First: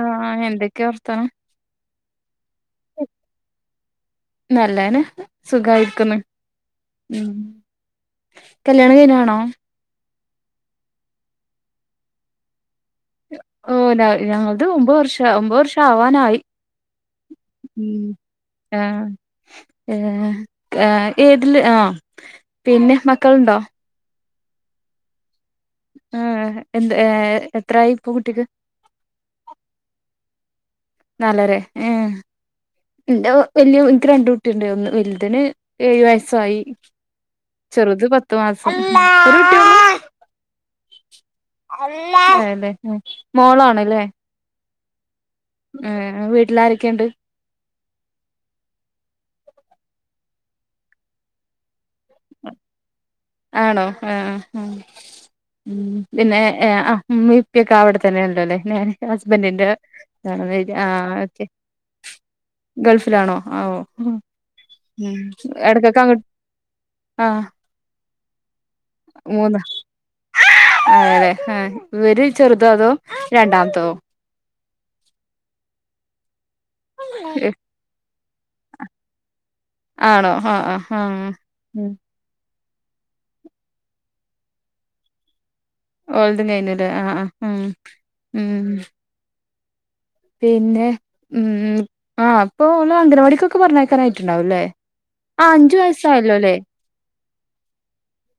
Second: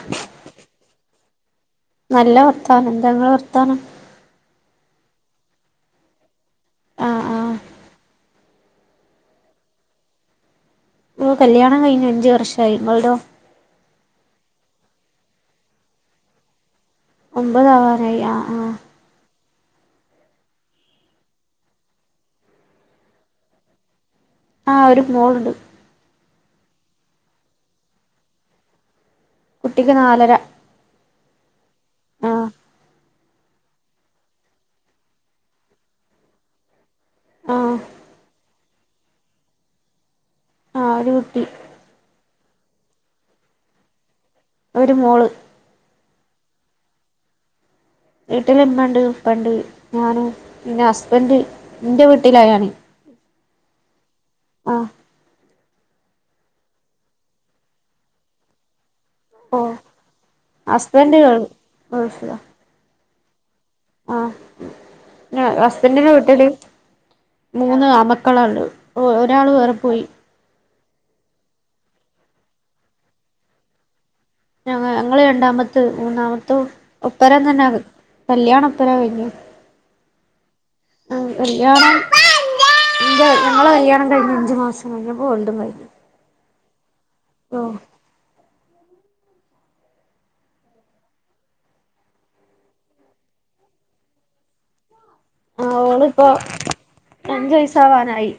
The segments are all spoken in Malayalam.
ആഹ് എന്തൊക്കെയാ വർത്താനം നല്ല വർത്താനം എന്താനിങ്ങട വർത്താനം നല്ലന സുഖായിരിക്കുന്നു ആഹ് ആഹ് കല്യാണം കഴിഞ്ഞാണോ ഓ കല്യാണം കഴിഞ്ഞ് അഞ്ചുവർഷമായി നിങ്ങളുടൊ ഓ ഞങ്ങളത് ഒമ്പത് വർഷം ഒമ്പത് വർഷം ആവാനായി ഒമ്പതാവാനായി ആഹ് ആഹ് പിന്നെ ഏതില് ആ പിന്നെ മക്കളുണ്ടോ ആഹ് ഒരു മോളുണ്ട് ആഹ് എന്ത് എത്രായി ഇപ്പൊ കുട്ടിക്ക് കുട്ടിക്ക് നാലര നാലരെ ഉം ആഹ് എനിക്ക് രണ്ട് കുട്ടിയുണ്ട് ഒന്ന് വലുതിന് ഏഴു വയസ്സായി ആഹ് ചെറുത് പത്തുമാസം ആഹ് ഒരു കുട്ടി അതല്ലേ മോളാണല്ലേ ഒരു മോള് ആ വീട്ടിൽ ആാരൊക്കെയുണ്ട് വീട്ടില ഇമ്മ ഉണ്ട് ഉപ്പ ഉണ്ട് ഞാന് എന്റെ ഹസ്ബൻഡ് എന്റെ വീട്ടിലായാണ് ആണോ ആ ഉം ആഹ് ഉം പിന്നെ ആ ഇപ്പിയക്കെ അവിടെത്തന്നെ ഉണ്ടല്ലോ അല്ലേ ഹസ്ബൻഡിന്റെ ഓഹ് [unintelligible] ആ ഹസ്ബൻഡ് ഗൾ ക്കെ ഗൾഫിലാ ഗൾഫിലാണോ ആഹ് ഉം ആഹ് ഉം പിന്നെ എടക്കൊക്കെ ഹസ്ബൻഡിന്റെ അങ്ങട്ട വീട്ടില് ആഹ് മൂന്ന് ആൺമക്കളാള്ളത് മൂന്ന് അതെല്ലേ ആഹ് ഇവര് ചെറുതോ അതോ രണ്ടാമത്തതോ ഞങ്ങ ഞങ്ങള് രണ്ടാമത്തത് മൂന്നാമത്തെ ഒപ്പര തന്നെ കല്യാണം എപ്പഴാ കഴിഞ്ഞു ആണോ ആഹ് ആഹ് ആഹ് ഉം കല്യാണം ഞങ്ങളെ കല്യാണം കഴിഞ്ഞ് അഞ്ച് മാസം കഴിഞ്ഞപ്പോ ഓൾടെ [unintelligible] ഓൾടെ കഴിഞ്ഞിരു ആഹ് ആ്ഹ് ഉം ഉം പിന്നെ ഉം ആഹ് അപ്പൊ ഓളെ അംഗനവാടിക്കൊക്കെ പറഞ്ഞയക്കാനായിട്ടുണ്ടാവും അല്ലേ ആഹ് ഓൾ ഇപ്പോ അഞ്ച് വയസ് ആവാനായി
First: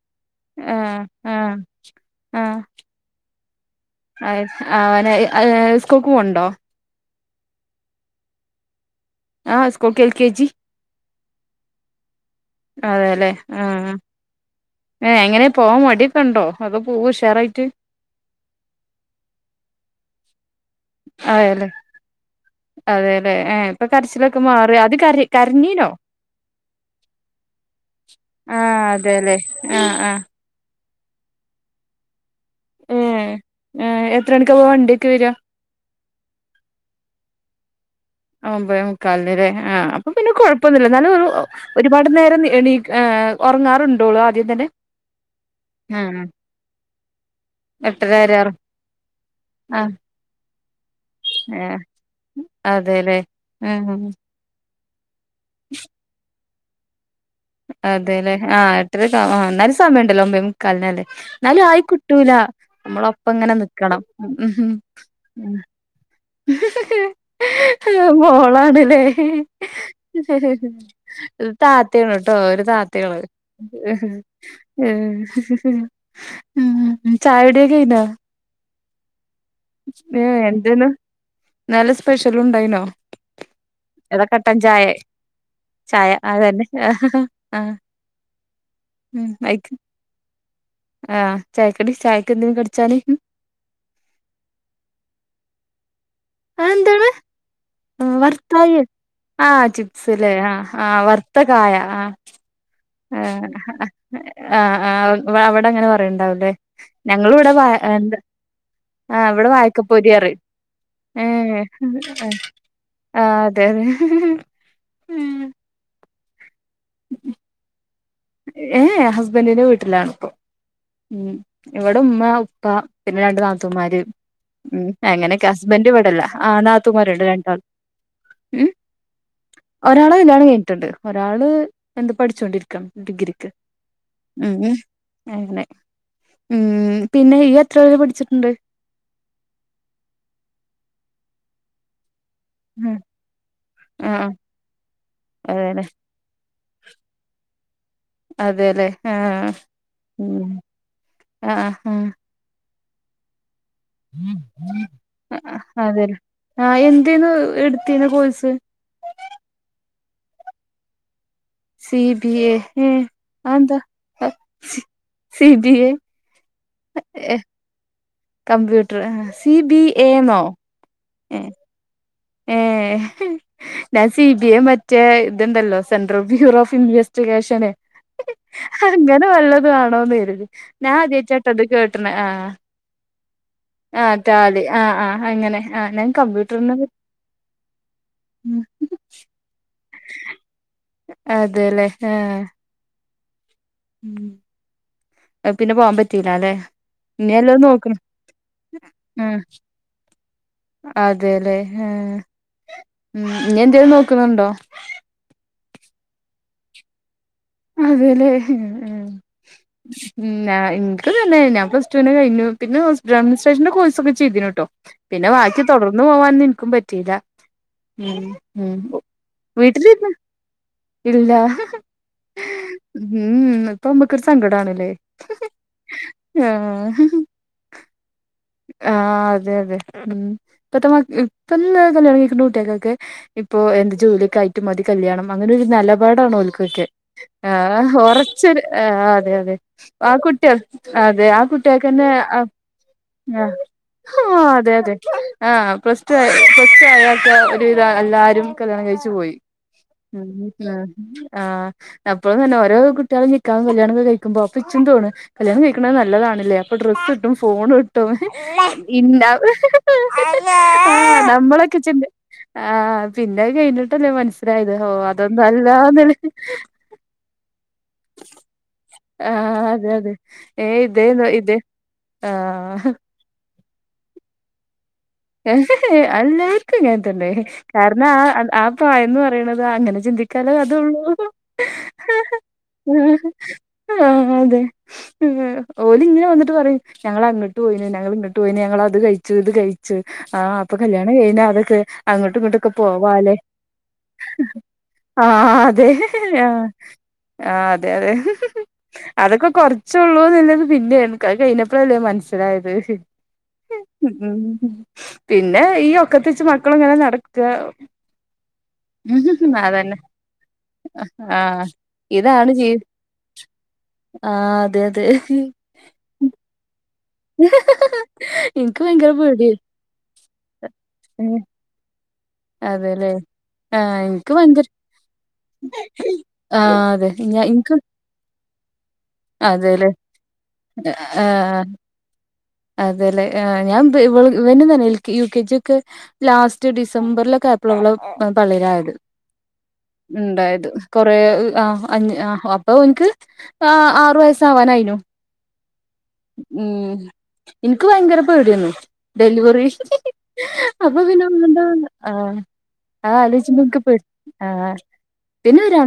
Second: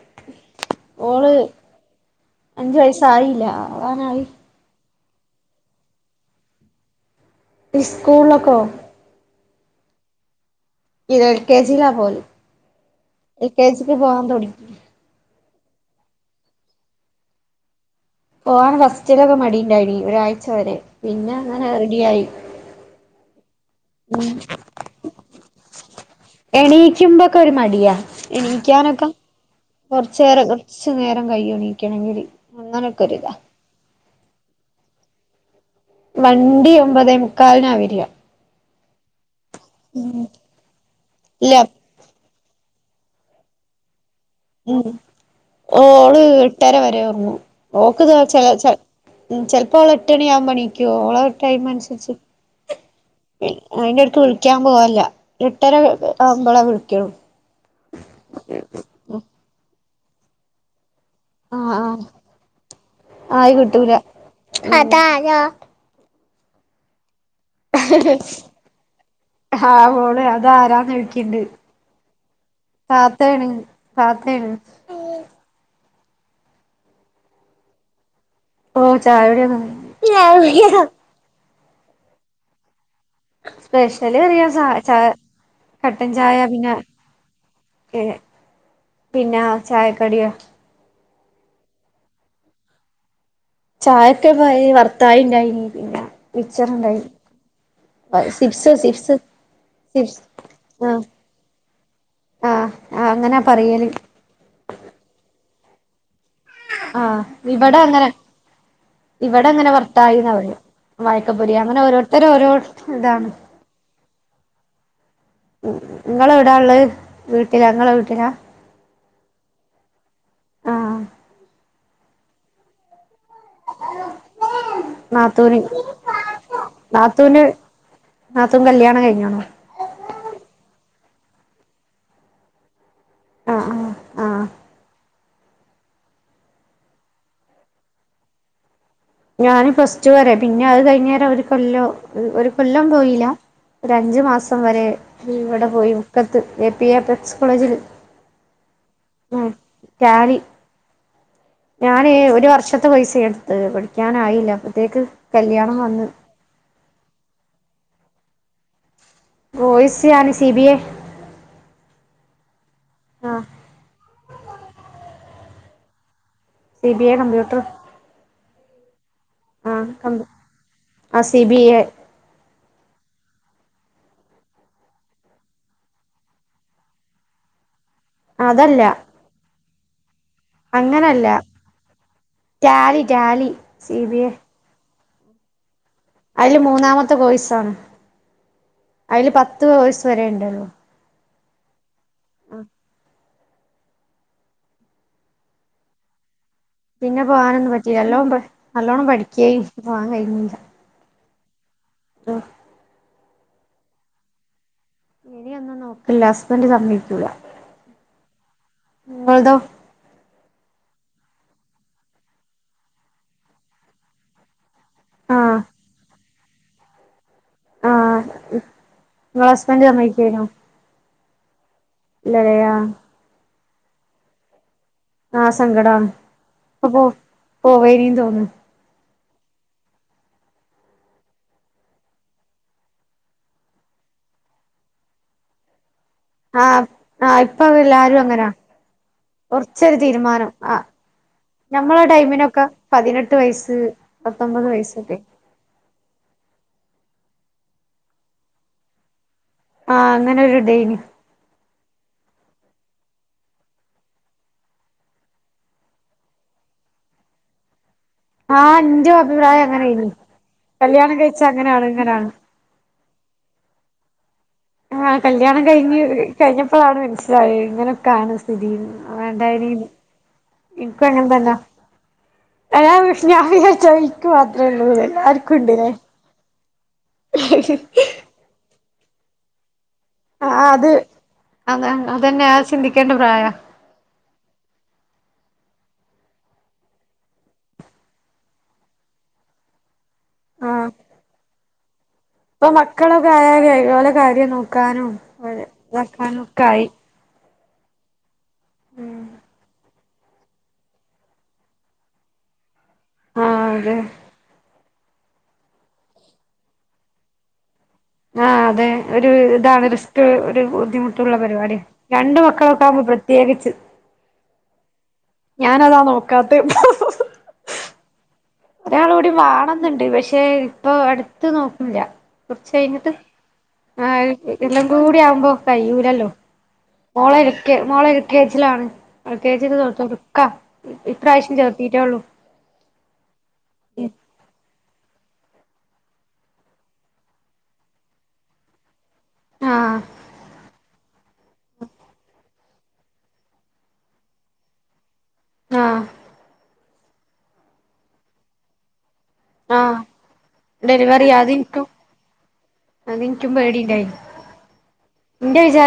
ആഹ് ഓള് ആഹ് അഞ്ച് വയസായില്ല ആവാറായി ആവാനായി ആഹ് സ്കൂൾക്ക് പോവണ്ടോ സ്കൂൾലേക്കോ ആഹ് സ്കൂൾക്ക് എൽ കെ ജി ഇത് എൽ കെ ജി ലാ പോവല് എൽ കെ ജിക്ക് പോവാൻ തുട ഏഹ് എങ്ങനെ പോവാൻ മടിയൊ‌ക്കെ ഉണ്ടോ അതോ പോകുവോ ഉഷാറായിട്ട് പോവാൻ ഫസ്റ്റിലൊക്കെ മടിണ്ടാണി ഒരാഴ്ച വരെ പിന്നെ അങ്ങനെ അതെല്ലെ റെഡിയായി അതെല്ലെ ഏഹ് ഇപ്പം കരച്ചിലൊക്കെ മാറിയോ അത് കര കരഞ്ഞീനോ എണീക്കുമ്പോക്കെ ഒരു മടിയാ ആ എണീക്കാനൊക്കെ അതെല്ലേ ആ ആ കുറച്ച് നേര കുറച്ചു നേരം കഴിയും എണീക്കണോങ്കില് അങ്ങനൊക്കോരിതാ ഏഹ് എത്ര മണിക്കാ പോവാ വണ്ടിയൊക്കെ വരിക വണ്ടി ഒമ്പതേ മുക്കാലിനാ വരിക ഒമ്പതേ മുക്കാലിന് അല്ലേ ആഹ് അപ്പൊ പിന്നെ കൊഴപ്പൊന്നില്ല എന്നാലും ഇല്ല [unintelligible] ഒരുപാട് നേരം എണീക്ക ആഹ് ഉറങ്ങാറുണ്ടോളു ഉം ഓള് എട്ടര വരെ ഒറങ്ങും ഓക്ക് എട്ടര വരെ ചില ചിലപ്പോ ആ അവള് എട്ട് മണി ആവുമ്പോ എണീക്കും ഓള് ഏ ടൈം അനുസരിച്ച് അതെല്ലേ ഉം അയിന്റെടക്ക് വി വിളിക്കാൻ പോവാല്ല എട്ടര ആവുമ്പളേ വിളിക്കൂ അതെല്ലേ ആഹ് എട്ടര ആഹ് എന്നാലും സമയം ഇണ്ടല്ലോ ഒമ്പതേ മുക്കാലിനല്ലേ എന്നാലും ആഹ് ആഹ് ആയിക്കിട്ടൂല നമ്മളൊപ്പം ആയി ഇങ്ങനെ കിട്ടൂല നിക്കണം അതാരാ [unintelligible] മോളാണല്ലേ ആഹ് മോളെ അതാരാന്ന് ചോയിക്ക്ണ്ട് താത്തയാണു ട്ടോ ഒരു താത്തികള് താത്തേണ് താത്തേണ് ഏഹ് ഉം ചായകുടി ഒക്കെ കഴിഞ്ഞോ ഓ ചായ കുടിയൊക്കെ കഴിഞ്ഞു ഏഹ് എന്തേന്ന് നല്ല സ്പെഷ്യൽ ഉണ്ടായിനോ സ്പെഷ്യല് ഏതാ കട്ടൻ ചായെ [unintelligible] കട്ടൻ ചായ പിന്നെ ആഹ് ഏഹ് ഉം പിന്നെ അയ്ക്ക് ചായക്കടിയാ ആഹ് ചായക്കടി ചായക്ക് എന്തേലും കടിച്ചാല് ചായക്ക് [unintelligible] പിന്നെ മിച്ചർ ഇണ്ടായി അതെന്താണ് വർത്തായി ആഹ് ചിപ്സ് സിപ്സ് ലേ ആഹ് ആഹ് വറുത്ത കായ ആഹ് ആഹ് അങ്ങനാ ആഹ് പറയല് ആഹ് ആഹ് അവിടെ അങ്ങനെ പറയണ്ടാവും ല്ലേ ആഹ് ഞങ്ങൾ ഇവിടെ വയ അങ്ങനെ എന്താ ആഹ് ഇവിടെ അങ്ങനെ വായക്കപ്പൊരി വർത്തായിന്നാ അറയും പറയാ വാഴക്കപ്പൊരി ആഹ് അങ്ങനെ ഓരോരുത്തര് ഓരോ ഇതാണ് ആഹ് [unintelligible] ഇങ്ങള് എവിടാ ഉള്ളേ വീട്ടിലാ ഇങ്ങളെ വീട്ടിലാ ഏഹ് ഹസ്ബന്റിന്റെ വീട്ടിലാണിപ്പം ആഹ് ഇവിടെ ഉമ്മ ഉപ്പ പിന്നെ രണ്ടു നാത്തു- നാത്തൂമാര് അങ്ങനെ നാത്തൂന് ഹസ്ബന്റ് ഇവിടെല്ല ആ നാത്തുമാരുണ്ട് നാത്തൂന് രണ്ടു നാത്തു- നാത്തൂൻ കല്യാണം കഴിഞ്ഞതാണോ ഒരാടെ കല്ല്യാണം കഴിഞ്ഞിട്ടുണ്ട്. ഒരാള് എന്ത് പഠിച്ചുകൊണ്ടിരിക്കണ്. ഡിഗ്രി ആഹ് ആഹ് ഉം ആഹ് [unintelligible] അങ്ങനെ ഉം പിന്നെ നീ എത്ര വരെ പഠിച്ചിട്ടുണ്ട്? ഞാന് പ്ലസ് ടു വരെ പിന്നെ അത് കഴിഞ്ഞേരം ഒരു കൊല്ലം ഒരു കൊല്ലം ഉം പോയില്ല. ഒരു അഞ്ച് ആഹ് മാസം വരെ ഇവിടെ അതെല്ലേ പോയി. മുക്കത്ത് എ പി എഫ് എക്സ് കോളേജിൽ- അതെല്ലേ ഉം ആഹ് ടാലി ഉം ആഹ് ആഹ് ഞാനെ ഒരു വർഷം- തെ പൈസയൊടുത്തു പഠിക്കാനായില്ല അപ്പോത്തേക്ക് ആഹ് കല്യാണം വന്ന്! അതെല്ലേ ആഹ് എന്തേനു എടുത്തിരുന്ന കോഴ്സ് വോയിസെ ആണ് C B A C B A. ഉം ആഹ് അതെന്താ C B A C B A computer computer C B ആഹ് എ കമ്പ ന്നോ? ആഹ് സി ബി എ ഏഹ് ഞാൻ സി ബി ഐ മറ്റേ ഇതുണ്ടല്ലോ സെൻട്രൽ ബ്യൂറോ ഓഫ് ഇൻവെസ്റ്റിഗേഷന് - അതല്ല അങ്ങനെ വല്ലതും ആണോന്ന് കരുതി ഞാൻ അങ്ങനല്ല ആദ്യവായിട്ടാ വൈ [unintelligible] ത്ത ടാലി ടാലി സി ആഹ് ബി എ ടാലി! ആഹ്! ആഹ്! അങ്ങനെ ആഹ് ഞാൻ കമ്പ്യൂട്ടറിനെ പറ്റി പത്ത് കോഴ്‌സാണ് അയ്ല് പത്ത് കോഴ്‌സ് വരെയ്ണ്ട്ല്ലോ? അതെല്ലേ ആഹ്! അതെ ഉംഹ് അഹ് പിന്നെ പോകൻ പറ്റീലാല്ലെ? പിന്നെ പോകാനൊന്നും പറ്റില്ല. എല്ലോം നല്ലോണം ആഹ് പഠിക്കുകയും പോവാൻ കഴിഞ്ഞില്ല. അതെല്ലേ ഏഹ് ഇനി എന്തേലും നോക്കുന്നുണ്ടോ ഇനിയൊന്നും നോക്ക്ല്ല. ഹസ്ബൻഡ് സമ്മയ്ക്കൂല്ല. അതെല്ലെ. ഹ് ഉം! ഉം. ആഹാ ഇൻക്ക്തന്നെ ഞാൻ പ്ലസ്ട്ടൊനെ കഴിഞ്ഞു. പിന്നെ ഹോസ്പിറ്റൽ അഡ്മിനസ്ട്രേഷന്റെ കോഴ്സൊക്കെ ചെയ്തിനുട്ടോ! പിന്നെ ആഹ് ബാക്കി തൊടർന്ന് പോകാൻ എനിക്കും പറ്റിയില്ല. ഉം ആഹ് ഉം നിങ്ങളെ ഹസ്ബൻഡ് വീട്ടിലില്ല ഇല്ല ലയാ ഉം ഇപ്പൊമ്മക്കൊരു സങ്കടവാണ് ഇല്ലേ ആഹ് സങ്കടാ ഇപ്പൊ പ്പൊ പോവേനി തോന്നും. ആഹാ അതെ അതെ ഇപ്പത്തെ മക്കക്ക് ഇപ്പ കല്യാണ കഴികെണ്ട കുട്ട്യകൊക്കെ ഇപ്പൊ എന്ത് ജോലിയൊക്കെ ആയിട്ട് മതി കല്യാണം അങ്ങനൊരു നിലപാ നിലപാടാണോൽക്കൊക്കെ. ആഹ് ആഹ് ഇപ്പൊ ആഹാ എല്ലാരും അങ്ങനാ ഒറച്ചൊരു ആഹാ അതെ! അതെ! കുറച്ചൊരു ആ തീരുമാനം കുട്ടിയ ആഹ് അതെ ആ ഞമ്മളെ കുട്ടിയക്കെന്നെ- ടൈമിനൊക്കെ പതിനെട്ട് വയസ്സ് പത്തൊമ്പത് അതെ അതെ വയസ്സൊക്കെ ആഹ്! പ്ലസ് ടു ആയൊരൊക്കെ ഒരുവിധ അല്ലാരും കല്യാണം കഴിച്ചു പോയി. ആഹ് ഉം! അങ്ങനെ ഒരു അഹ്! ഇതേനി ആഹ് അപ്പോഴും തന്നെ ഓരോ കുട്ടികളും നിക്കാഹും കല്യാണമൊക്കെ കഴിക്കുമ്പോ പ്പിച്ചും തോന്നും. കല്യാണം കഴിക്കണത് നല്ലതാണല്ലെ അപ്പൊ ഡ്രസ്സ് കിട്ടും ഫോണും- ട്ടോ ആഹ് ഇന്റെ ഇണ്ടാവോ അഭിപ്രായം അങ്ങനേനി കല്യാണം ആഹ് കഴിച്ചാ നമ്മളൊക്കെ അങ്ങനാണ് ചിന്തി ഇങ്ങനാണ് ആഹ് പിന്നെ അത് കഴിഞ്ഞിട്ടല്ലേ മനസ്സിലായത് ഹൊ ആഹ് അതൊന്നും അ ല്ലാനുള്ളെ മൻസ്സിലായി ഇങ്ങനെക്കാണ് സ്ഥിതീന്ന് ആഹ് വേണ്ടായിനീന്ന് അതെ അതെ ഏഹ് ഇൻക്കും ഇതേന്ന് അങ്ങനെതന്നാ! ഇത് ആഹ്! ഞാൻ വിചാരിച്ചു പോയി എനിക്ക് മാത്രള്ളുന്നു അല്ലാ ർക്കും ഇങ്ങനതെന്നെ കാരണം ആ ആ പ്രായം പറയണത് അങ്ങനെ ചിന്തിക് ക്ക ല് ആഹ് അത് അതൊള്ളൂ അത അതന്നെ അത് ചിന്തിക്കേണ്ട പ്രായാ ആഹ് അതെ. ഓലിങ്ങനെ വന്നിട്ട് പറയും ഞങ്ങൾ അങ്ങോട്ട് പോയിനു ഞങ്ങൾ ഇങ്ങോട്ട് പോയിനി ഞങ്ങൾ അത് കഴിച്ചു ഇത് കയി ച്ചു ആ അപ്പൊ ആഹ് കല്യാണം കഴിഞ്ഞ അതൊക്കെ അങ്ങോട്ടും ഇപ്പൊ ഇങ്ങോട്ടൊക്കെ മക്കളൊക്കെ പോവാലെ ആയാലേ ഓലെ കാര്യം നോക്കാനും ആഹ ഓലെ അതെ ഇതാക്കാനും അ ഒക്കെ ആയി ആ അതെ, അതെ അതൊക്കെ കൊറ ചൊള്ളൂന്നില്ലത് പിന്നെ നികാഹ് കഴിഞ്ഞപ്പയല്ലേ മനസ്സിലായത് ആഹ് അതെ മം ഉം പിന്നെ ഈ ഒക്കത്തെ ച്ച് മക്കളിങ്ങനെ നടക്ക ആ അതെ ഒരു ഇതാണ് അതന്നെ റിസ്ക് ഒരു ബുദ്ധിമുട്ടുള്ള ആ പരിപാടി രണ്ട് ഇതാണ് ജീവി മക്കളൊക്കെ ആകുമ്പോ പ്രത്യേകിച്ച്. ആ അതെ, അതെ. ഞാനത നോക്കാത്തെപ്പൊ [unintelligible] എനിക്ക് ഭയങ്കര ഒരാളൂ ടിം പേടിയാ വാണംന്ന്ണ്ട് പക്ഷെ ഇപ്പൊ അട്ത്ത് നോക്ണില്ല. അതെല്ലേ കൊർച്ചഴിഞ്ഞിട്ട് ആ എനിക്ക് ഭയങ്കര [unintelligible] കൂടി ആവുമ്പോ കയ്യൂലല്ലോ ആ അതെ മോള് ഇൻക്ക് എൽകെ മോളെ ൽക്കേജിയിലാണ് എ ൽക്കേജീല് അതേല്ലേ തൊട്ട് ടുക്ക ഇപ്രാവിശ്യം ചേർത്തീറ്റോള്ളൂ. അതെലെ എ ഞാൻ വ് ഇവ ഇവനുതെ ന്നെ യു കെ ജിയൊക്കെ ലാസ്റ്റ് ഡിസംബറിലൊക്കെ ആയപ്പള ഇവള് പള്ളിലായത്. ആഹ് ഇണ്ടായത് കൊറേ ഹ് അ ആ അപ്പൊ ഇവൻക്ക് ആ ആറു വയസ്സാവാനാ യ്നു. ആഹ് ഇമ്മ് ഇൻക് ഭയങ്കര പേടിയാന്നു. ഡെലിവെറി ആഹ് അപ്പൊ പിന്നെ ഡെലിവറി ഒന്നുണ്ടാവണ്ട അതിൻക്കും ആ ആ അതിൻക്കും അലോചനക്ക് പേടി പേടിണ്ടായിനി ആ പിന്നെരു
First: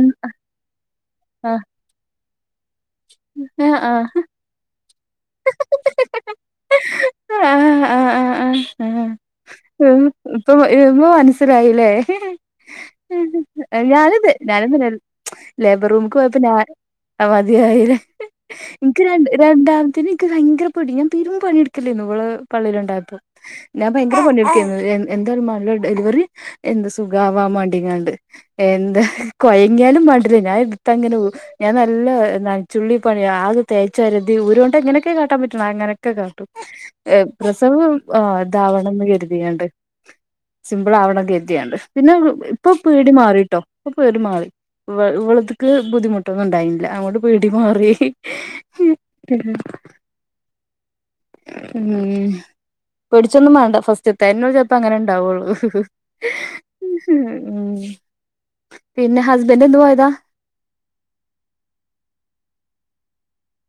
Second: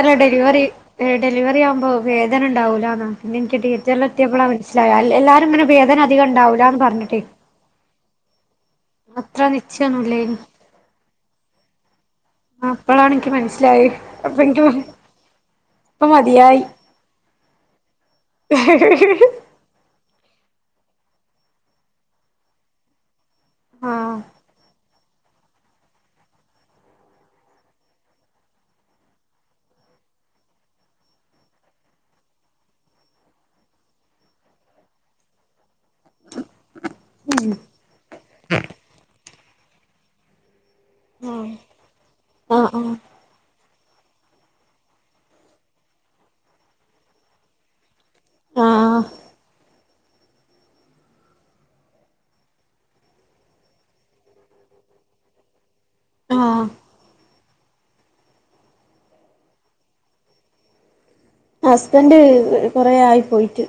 ഹെ ഡെലിവറി ആകുമ്പോ വേദന ഇ ണ്ടാവൂലാന്നാ പിന്നെ ഇൻക് തി ഏഹ് യറ്ററിൽ ആഹ് എത്തിയപ്പള മൻ സിലായ എല്ലാരും ഇങ്ങനെ വേദന അധികം ഇണ്ടാവൂല്ലാന്ന് പറഞ്ഞിട്ടേയ് ആ, ആഹ്, ആഹ്, ആഹ്, ആ ആഹ് ഹ നിശ്ചയൊന്നുല്ലേനി ഇപ്പോ ഇപ്പൊ മനസ്സിലായില്ലേ? അപ്പളാണ് ഇൻക്ക് മനസ്സിലായി ഞാനിത് അപ്പന്ക്ക് ഞാനിന്നലെ ലേബർ റൂമ്ക്ക് പോയപ്പോ നാൻ മതിയാ യില്ലേ ആഹ് ഇൻക് രണ്ട് രണ്ടാം തിന് ഇൻക്ക് ഭയങ്കര പേടി ഞൻപെരും പണിയിട്കാലെന്നു ഇവളെ പള്ളേ ല്ണ്ടായപ്പോ ഞാൻ ഭയങ്കര പണിഎടുക്കേർന്നു എന്താലും മാണ്ടില്ല ഡെലിവറി എന്ത് സുഖവാൻ മാണ്ടിക്കാണ്ട്. എന്താ കൊയങ്ങിയാലും മാ ണ്ടില്ല ഞാൻ എട്തങ്ങനെ പോവു ഞാൻ നല്ല ന്നൻചൂള്ളിപ്പണി യാ ആകെ തേചോര്തി ഒര് വെ ട്ടേങ്ങനൊക്കെ കാട്ടാൻ പറ്റുണു അങ്ങനൊക്കെ കാട്ടും. ഏ പ്രസവം ആ ഇതാവണംന്ന് ക രുതിയാണ്ട്. സിമ്പിൾ ആവണം കെര്തിയാണ്ട് പിന്നെ വ് ഇപ്പൊ ആഹ് പേടി മാറിട്ടോ ഇപ്പൊ പേടി മാറി. ഇവ ഇവള്ത്ക്ക് ബുദ്ധിമുട്ടൊന്നും ഇ ണ്ടായില്ല അത് കൊണ്ട് പേടി മാറി ആഹ് ആഹ് ഉം പേടിച്ചൊന്നും മാണ്ട ഫസ്റ്റ്ത്തെന്നെ ചെൽ പ്പങ്ങനെ ഇണ്ടാവൊള്ളൂ ആഹ് ഇഹ് മ് പിന്നെ ഹസ്ബന്റ് എന്ന് പോയതാ? ഹസ്ബന്റ് കൊറെയായി പോയിറ്റ്.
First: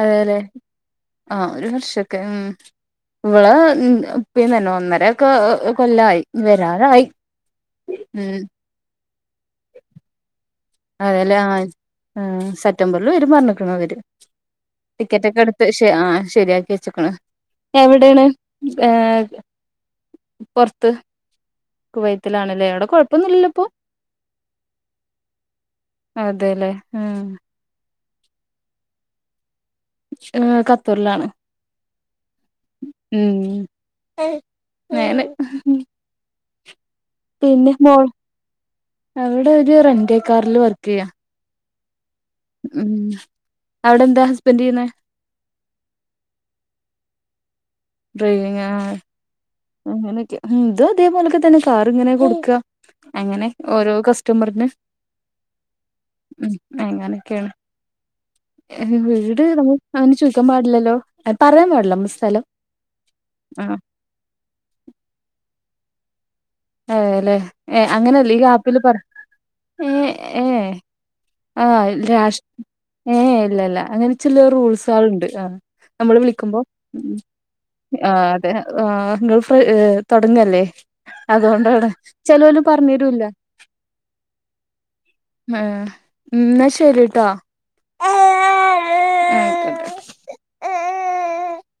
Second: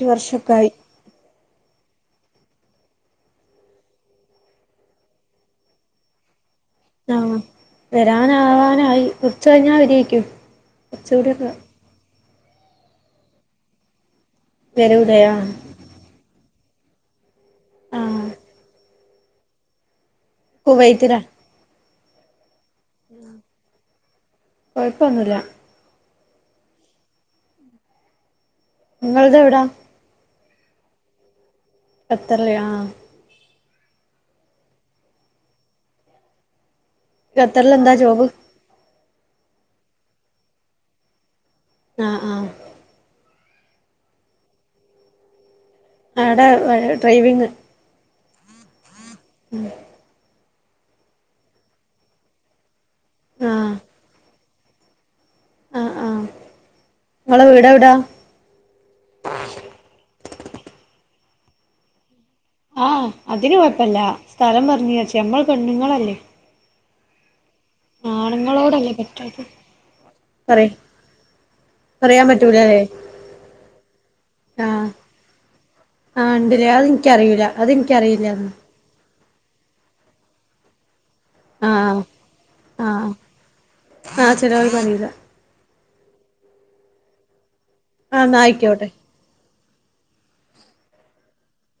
അതലെ ആ ഒരു വർഷൊക്കെ ഉം ഇവളെ മ് ഉപ്പിതെന്നെ ഒന്നര ഒക്കെ കൊല്ലാ യി. വെരാറായി. ആഹ് വരാനാവാനായി കുറച്ച് കഴിഞ്ഞാ വെരിയെക്ക്യും. അതെല്ലേ ആ അഹ് സെപ്റ്റംബറിൽ വെരും പറഞ്ക്ണ് അവര് വരൂലേ ടിക്കറ്റോക്കെ ആഹ് എടുത്ത് ശ് റ്റ് ആ ശെരിയാക്കി വെച്ചക്ണ് ആഹ് എവിടെണ് എ റ്റെ പൊർത്ത് കുവൈത്തിലാ കുവൈത്തിലാണ്ലേ അവടെ കൊഴപ്പൊന്നുല്ലല്ലോ ഇപ്പൊ? കുഴപ്പന്നുല്ല. അതേല്ലേ മ്. ഇങ്ങളത് എവടാ? ഏ ഖത്തറിലാണ്. കത്തറല് ആ. മ്. പിന്നെ ഖത്തറിലെന്താ മോൾ ജോബ് അവിടെ ഒരു റൻന്റെ കാറിൽ വർക്ക് ചെയ്യാ. ആ ആ. ഉം അവിടെ എന്താ ഹസ്ബൻന്റ് ചെയ്യുന്നേ അവ്ടെ ഡ്രൈവിങ്. ഡ്രൈവിങ്ങ് ആഹ് മ്. അങ്ങനെയൊക്കെ ഇത് അതേപോലെക്കെതന്നെ കാർ ഇങ്ങനെ കൊടുക്കുക അങ്ങനെ ആഹ് ഓരോ കസ് റ്റമറിന്ന് ആഹ് ആഹ് ഉ ഇങ്ങളെ അങ്ങനൊക്കെയാണ്. വീടെവിടാ വീട് നമ്മള് അങ്ങനെ ചോദിക്കാൻ പാടില്ലല്ലോ പറയാൻ പാടില്ല നമ്മ സ്ഥലം. ആഹ അതിന് ആഹ് കൊഴപ്പല്ല സ്ഥലം പറഞ്ഞച്ച നമ്മൾ പെണ്ണുങ്ങളല്ലേ. അതല്ലേ ഏ അങ്ങനെയല്ലേ ഈ ആപ്പില് ആണുങ്ങളോടല്ലേ പറ പറ്റാത്തെ ഏ ഏ പറയ് ആ പറയാൻ രാഷ് പറ്റൂലല്ലേ ഏ ഇല്ലല്ല അങ്ങനെ ചില ആഹ് റൂൾസാള് ണ്ട് ആ നമ്മള് ആഹ് വിളിക്കുമ്പോ ഇണ്ട്ല്ലേ അത് ഇൻക്കറിയൂല അത് ആ ഇൻക്കറിയില്ലാന്ന് അതെ. ആ ഗൾഫ് തുടങ്ങല്ലേ? അതുകൊണ്ടാണ് ആഹ് ചെലോൽ ആഹ് പറഞ്ഞരുല. ആഹ് ചെലോൽക്കറിയൂല ഏഹ് ഇന്നശരിട്ടോ. ആന്നയിക്കോട്ടെ. ആയിക്കോട്ടെ